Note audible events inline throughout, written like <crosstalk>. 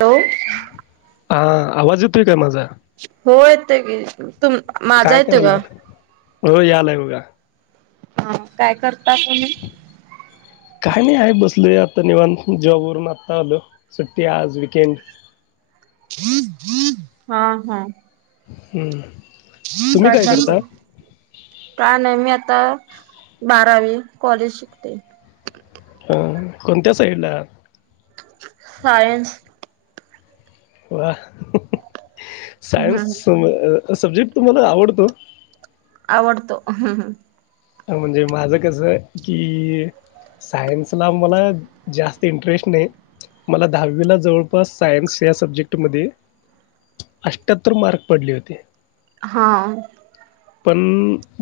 Hello हा आवाज येतोय का माझा? हो येतं की तुम माझा काय येतोय का करायलाय? हो यायलाय बघा हा काय करता तुम्ही? काही नाही आहे बसल आता निवन जॉब वरून आत्ता आलो सुट्टी आज वकेंड हा हा हम्म तुम्ही काय चालय करता? का नाही मी आता बारावी कॉलेज शिकते. हम कोणत्या साईडला आहात? सायन्स. वा सायन्स हम्म सब्जेक्ट तुम्हाला आवडतो? आवडतो ह्. म्हणजे माझं कसं की सायन्सला मला जास्त इंटरेस्ट नाही. मला दहावीला जवळपास सायन्स या सब्जेक्ट मध्ये अष्ट्याहत्तर मार्क पडले होते. हा. पण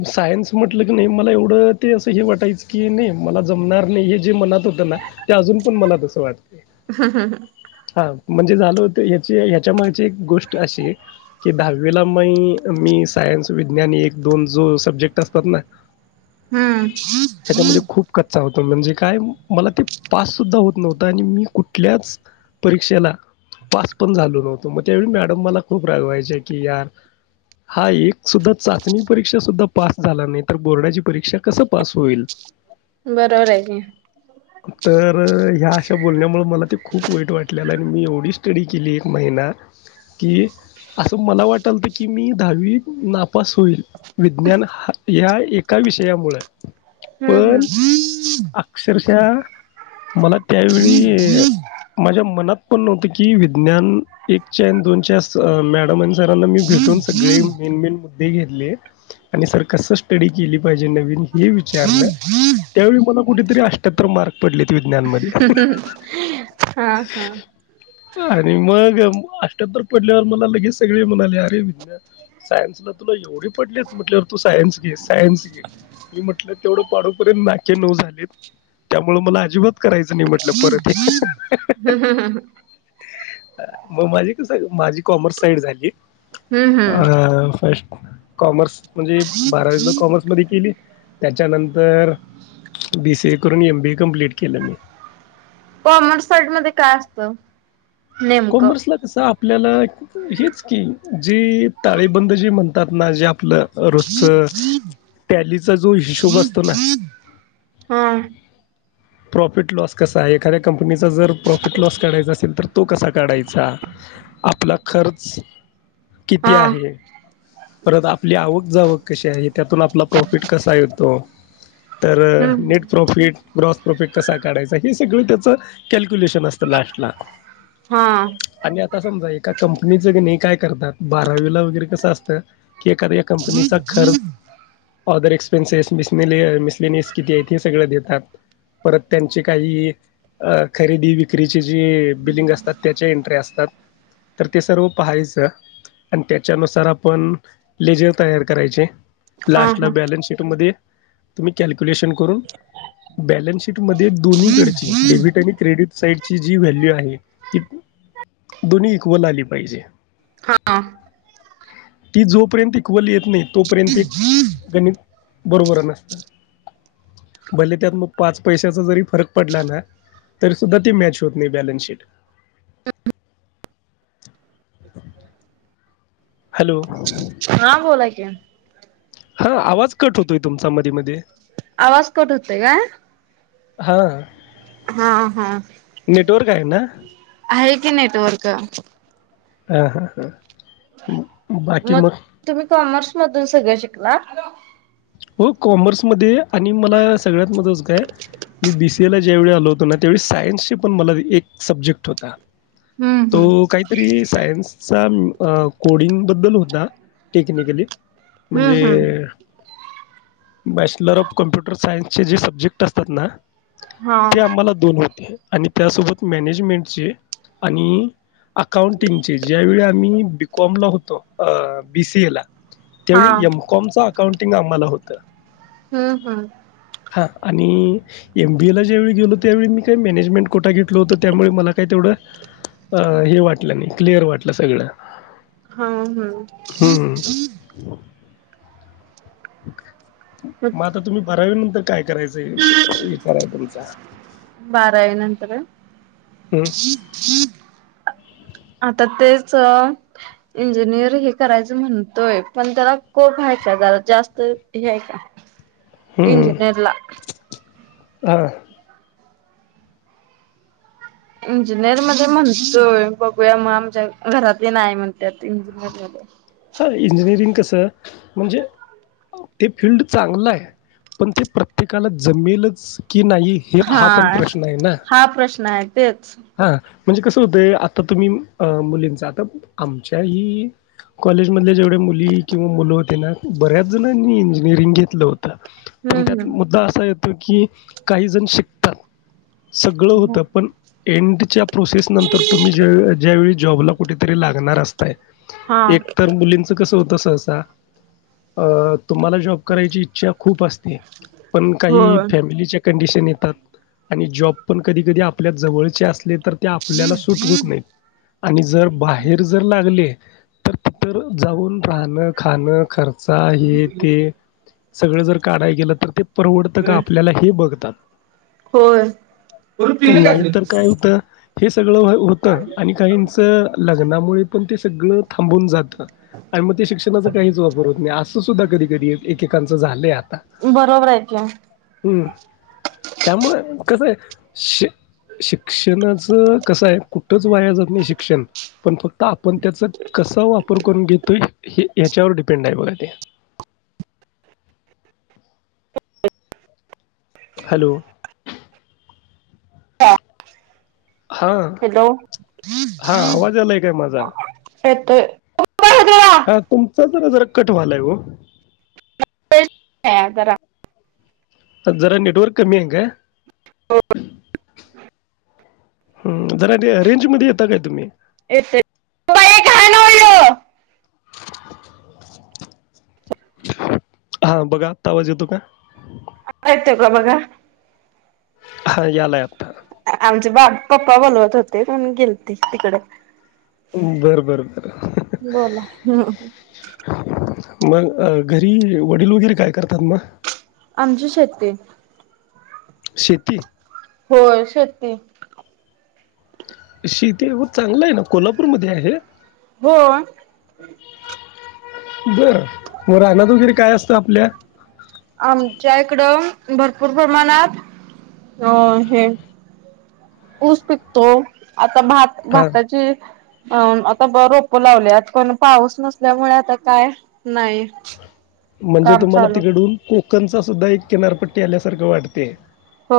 सायन्स म्ह म्हटलं की नाही मला एवढं ते असं हे वाटायचं की नाही मला जमणार नाही हे जे मनात होतं ना ते अजून पण मला तसं वाटतंय हा हा हा हा म्हणजे झालो होत हची ह्याच्या मागची एक गोष्ट अशी आहे. की दहावीला मग मी सायन्स विज्ञान एक दोन जो सब्जेक्ट असतात ना हा ह्याच्यामध्ये खूप कच्चा होतो म्हणजे काय मला ते पास सुद्धा होत नव्हतं आणि मी कुठल्याच परीक्षेला पास पण झालो नव्हतो मग त्यावेळी मॅडम मला खूप रागवायचे की यार हा एक सुद्धा चाचणी परीक्षा सुद्धा पास झाला नाही तर बोर्डाची परीक्षा कस पास होईल? बरोबर आहे की तर ह्या अशा बोलण्यामुळं मला ते खूप वाईट वाटलेलं आणि मी एवढी स्टडी केली एक महिना की असं मला वाटलत की मी दहावी नापास होईल विज्ञान हा ह्या एका विषया मुळ हम्म पण हम्म अक्षरशः मला त्यावेळी माझ्या मनात पण नव्हतं की विज्ञान एकच्या आणि दोन मॅडम आणि सरांना मी भेटून सगळे मेन मेन मुद्दे घेतले आणि सर कस टडी केली पाहिजे नवीन हे विचारलं. त्यावेळी मला कुठेतरी आ ठ्यातर मार्क पडले होते. विज्ञान मध्ये. हा हा आणि मग अठ्यातर पडल्यावर मला लगेच सगळे म्हणाले अरे विज्ञान सायन्स ला तुला एवढे पडलेत म्हटवर तू सायन्स घे सायन्स घे. मी म्हटलं तेवढं पाडोपर्यंत नाके नऊ झालेत. त्यामुळ मला अजिबात करायचं नाही म्हटलं, हम्म परत हे. हम्म म माझी कस, माझी कॉमर्स साईड झालीय. हम्म अ फस्ट कॉमर्स म्हणजे, बारावी सुध्दा हम्म कॉमर्स मधी केली. त्याच्यानंतर बी सी ए करून एम बी ए कमप्लीट केलं मी. कॉमर्स साईड मध्ये काय असतं? नेमकं? कॉमर्सला कसं आपल्याला हेच की, जे ताळेबंद जे म्हणतात ना. जे आपलं रोजच टॅलीचा जो हिशोब असतो ना. ह. प्रॉफिट लॉस कसा आहे? एखाद्या कंपनीचा जर प्रॉफिट लॉस काढायचा असेल तर, तो कसा काढायचा. आपला खर्च किती हा आहे? परत आपली आवक जावक कशी आहे? त्यातून आपला प्रॉफिट कसा येतो? तर, हम्म नेट प्रॉफिट, ग्रॉस प्रोफीट कसा काढायचा? हे सगळं त्याचं कॅल्क्युलेशन असतं लास्टला. हा. आणि आता समजा, एका कंपनीचंणी काय करतात. बारावीला वगैरे कसं असतं? कि एखाद्या या कंपनीचा खर् ऑदर एक्सपेन्सेस, मिसले मिस्लेनियस किती आहेत? हे सगळं देतात. परत त्यांचे काही अ खरेदी विक्रीची जी बिलिंग असतात. त्याच्या एंट्री असतात. तर ते सर्व पाहायचं. अन त्याच्यानुसार आपण, लेजर तयार करायचे. लास्ट ला बॅलन्स शीट मधे, तुम्ही कॅल्क्युलेशन करून बॅलन्स मार्केट मधे दोन्हीकडची, डेबिट आणि क्रेडिट साईडची जी व्हॅल्यू आहे. ती दोन्ही इक्वल आली पाहिजे. <inaudible> ती जोपर्यंत इक्वली येत नाहीत. तोपर्यंत ते गणित बरोबर नसत. भले त्यात मग पाच पैशाचा जरी फरक पडला ना, तरी सुद्धा ती मॅच होत नाही बॅलन्स शीट. हॅलो. हां बोला की. हा, आवाज कट होतोय तुमचा, मधी मध्ये. आवाज कट हुतोय काय? हा. हा हा. नेटवर्क आहे ना? आहे की नेटवर्क. हां हां ह. म तुम्ही कॉमर्स मधून सगळं शिकला? हो कॉमर्समध्ये, आणि मला सगळ्यात महत्त्वाचं काय? मी बी सी ए ला ज्यावेळी आलो होतो ना, त्यावेळी सायन्सचे पण मला एक सब्जेक्ट होता. हम्म तो काहीऽ तरी सायन्सचा कोडिंग बद्दल होता, टेक्निकली. हम्म म्हणजे हम्म हम्म बॅचलर ऑफ कम्प्युटर सायन्सचे जे सब्जेक्ट असतात ना, हा ते आम्हांलाऽ दोन होते, आणि त्यासोबत मॅनेजमेंटचे, आणिऽ अकाउंटिंगचे, ज्यावेळी आम्ही बीकॉम ला होतो, बी सी ए ला. हा त्यावेळी एमकॉमच अकाउंटिंग आम्हांला होतं. ह.. हा..... हां, आणिऽ एम बी ए ला ज्या वेळी गेलो, त्यावेळी मी काही मॅनेजमेंट कोटा घेतलो होतो, त्यामुळे मला काय तेवढंऽ अ हे वाटलं नाही, क्लिअर वाटलं सगळं. हा, हा. <unintelligible> मग आता तुम्ही बारावीनंतर काय करायचं विषय विचार आहे तुमचा? बारावी नंतर होय, हं. <unintelligible> आता तेच अऽ इंजिनियर हे करायचं म्हणतोय, पण त्याला कोप आहे का, जरा जास्त हे हाय का? <unintelligible> हूं.. हूं.. इंजिनिअरला हा... इंजिनियर मध्ये म्हणतोय बघूया मग आमच्या घरातले नाही म्हणत्यात इंजिनियर यालय, हां इंजिनिअरिंग कसं म्हणजे, ते फिल्ड चांगलं आहे, पण ते प्रत्येकाला जमेलच की नाही हे हा. पण प्रश्न हा प्रश्न आहे तेच, हा, म्हणजे कसं हुतंय आता तुम्ही मुलींचा, आता आमच्याहीऽ कॉलेजमधले जेवढ्या मुली किंवा मुलं होते ना, बऱ्याच जणांनी इंजिनिअरिंग घेतलं होतं., पण त्यात हम्म मुद्दा असा येतो की, काही जण शिकतात. सगळं हम्म होतं पण एंडच्या प्रोसेस नंतर तुम्ही ज्या ज्यावेळी जॉबला कुठेतरी लागणार असताय, हा एक तर मुलींचं कसं होतं सहसा, अ तुम्हांला जॉब करायची इच्छा खूप असते, पण काही होय फॅमिलीच्या कंडिशन येतात आणि जॉब पण कधी -कधी आपल्या जवळ चे असले तर आपल्याला सूट होत नाहीत आणि जर बाहेर जर लागले, तर, तर जाऊन राहणं, खाणं, खर्चा, हे ते सगळं जर काढाय गेलं तर, ते परवडतं का आपल्याला हे बघतात. होय नाहीतर काय हुतं, हे सगळं हो होतं आणि काहींचं लग्नामुळे पण ते सगळं थांबून जातं. आणि मग ते शिक्षणाचा काहीच वापर होत नाही, असं सुद्धा कधी-कधी एकेकांचं झालंय आता. बरोबर आहे की, हम् त्यामुळं कसं आहे श शिक्षणाचं कसं आहे कुठंच वाया जात नाही शिक्षण पण फक्त आपण त्याच, कसा वापर करून घेतोय हे ह्याच्यावर डिपेंड आहे बघा ते. हॅलो हा हॅलोे हा आवाज आलाय काय माझा? येतोय ह तुमचा जरा जरा कट व्हायलाय ओ <unintelligible> घरात जरा नेटवर्क कमी आहे का <unintelligible> ह म् जरा र रेंजमध्ये येता काय तुम्ही येते त का हे काणवडलो <unintelligible> <unintelligible> <unintelligible> हा बघा आता आवाज येतो का आता येतोय का बघा हा यायला आत्ता आमचे बा पप्पा बोलवत होते पण गेलते तिकडे बर बर बर बोला हम्म मग घरी वडील वगैरे काय करतात मग आमची शेती आहे शेती होय शेती शेती अहो चांगल आहे ना कोल्हापूर मध्ये आहे हो बर. मग रानात वगैरे काय असतं आपल्या आमच्या इकडं भरपूर प्रमाणात अ हे ऊस पिकतो आता भात हां, भाताची अ आता ब रोप लावल्यात पण पाऊस नसल्यामुळे आता काय नाही <unintelligible> म्हणजे तुम्हाला चालू तिकडून कोकणचा सुद्धा एक किनारपट्टी आल्यासारखं वाटते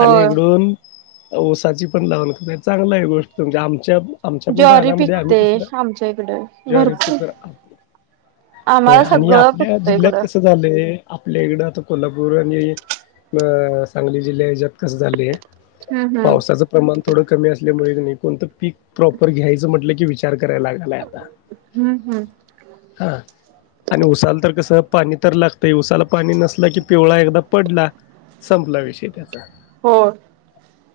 आणि इकडून ऊसाची पण लावण कर चांगला ह गोष्ट तुमजे आमच्या आमच्या पण ज्वारी राहनामध्ये आम्ही पिकते कस आमच्या इकडे ज्वारीच भरपूर तर आ आम्हाला आणि सगळं आपल्या पिकतं जिल्ह्यात इकडं. कसं झालंय आपल्या इकडं आता कोल्हापूर आणि म सांगली जिल्ह्या हच्यात कस झाली आहे हम्म हम्म पावसाचं प्रमाण थोडं कमी असल्यामुळे कणी कोणतं पीक प्रॉपर घ्यायचं म्हटलं की विचार विचार करायला लागला आता हम्म हम्म. हा आणि उसाला तर कस पाणी तर लागतं उसाला पाणी नसलं की पिवळा एकदा पडला संपला विषय त्याचा हो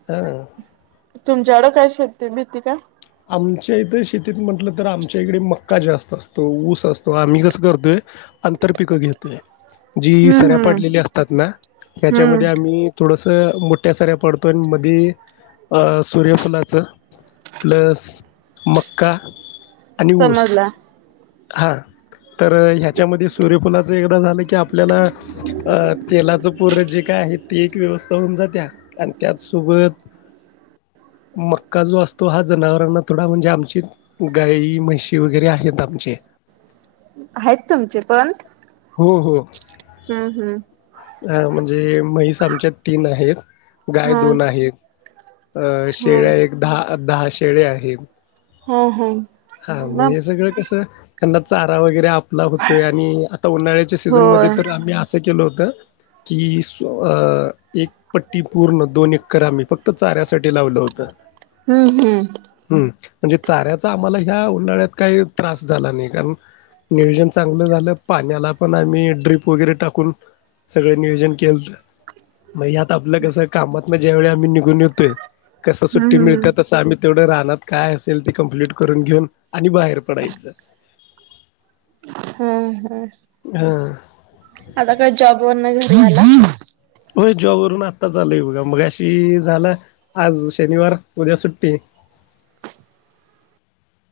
हा तुमच्याकड काय शेती आहे भीती काय आमच्या इथं शेतीत म्हटलं तर आमच्या इकडे मक्का जास्त असतो ऊस असतो आम्ही कसं करतोय अंतर पिक घेतोय जी हम्म सऱ्या हम्म पाडलेली असतात ना हम्म याच्यामध्ये आम्ही थोडंसं मोठ्या साऱ्या पडतो आणि मधी सूर्यफुलाचं प्लस मक्का आणि ऊस समजला. हा तर ह्याच्यामध्ये सूर्यफुलाचं एकदां झालं की आपल्याला अ तेलाचं पूर जे काय आहे ते एक व्यवस्था होऊन जाते आणि त्याचसोबत मक्का जो असतो तो हा जनावरांना थोडा म्हणजे आमची गाई म्हशी वगैरे आहेत आमचे. आहेत तुमचे पण. हो हो. हम्म हम्म. अ म्हणजे म्हैस आमच्या तीन आहेत. गाय हा दोन आहेत अ हा. शेळ्या एक दहा दहा शेळ्या आहेत. हम् हम् हा मग हे सगळं कसं त्यांना चारा वगैरे आप ला होतोय आणि आता उन्हाळ्याच्या होय. सीझनमध्येध्ये तर आम्ही असं केलं होत. की स् एक पट्टी पूर्ण दोन एकर आम्ही फक्त चाऱ्यासाठी लावलं होतं. हम्म हम्म. हम्म म्हणजे चाऱ्याचा आम्हाला ह्या उन्हाळ्यात काही त्रास झाला नाही कारण. नियोजन चांगलं झालं पाण्याला पण आम्ही ड्रीप वगैरे टाकून- सगळं नियोजन केलं. मग यात आपलं कस कामात ज्या वेळी आम्ही निघून येतोय कस सुट्टी हम्म हम्म. मिळते तसं आम्ही- तेवढं राहना काय असेल ते कम्प्लीट करून घेऊन आणि बाहेर पडायचं. हम् हम्. ह. आता काय जॉब वर न घरी आला. होय जॉबवरून आत्ता चाल आहे बघा मग अशी झालं आज शनिवार उद्या सुट्टी.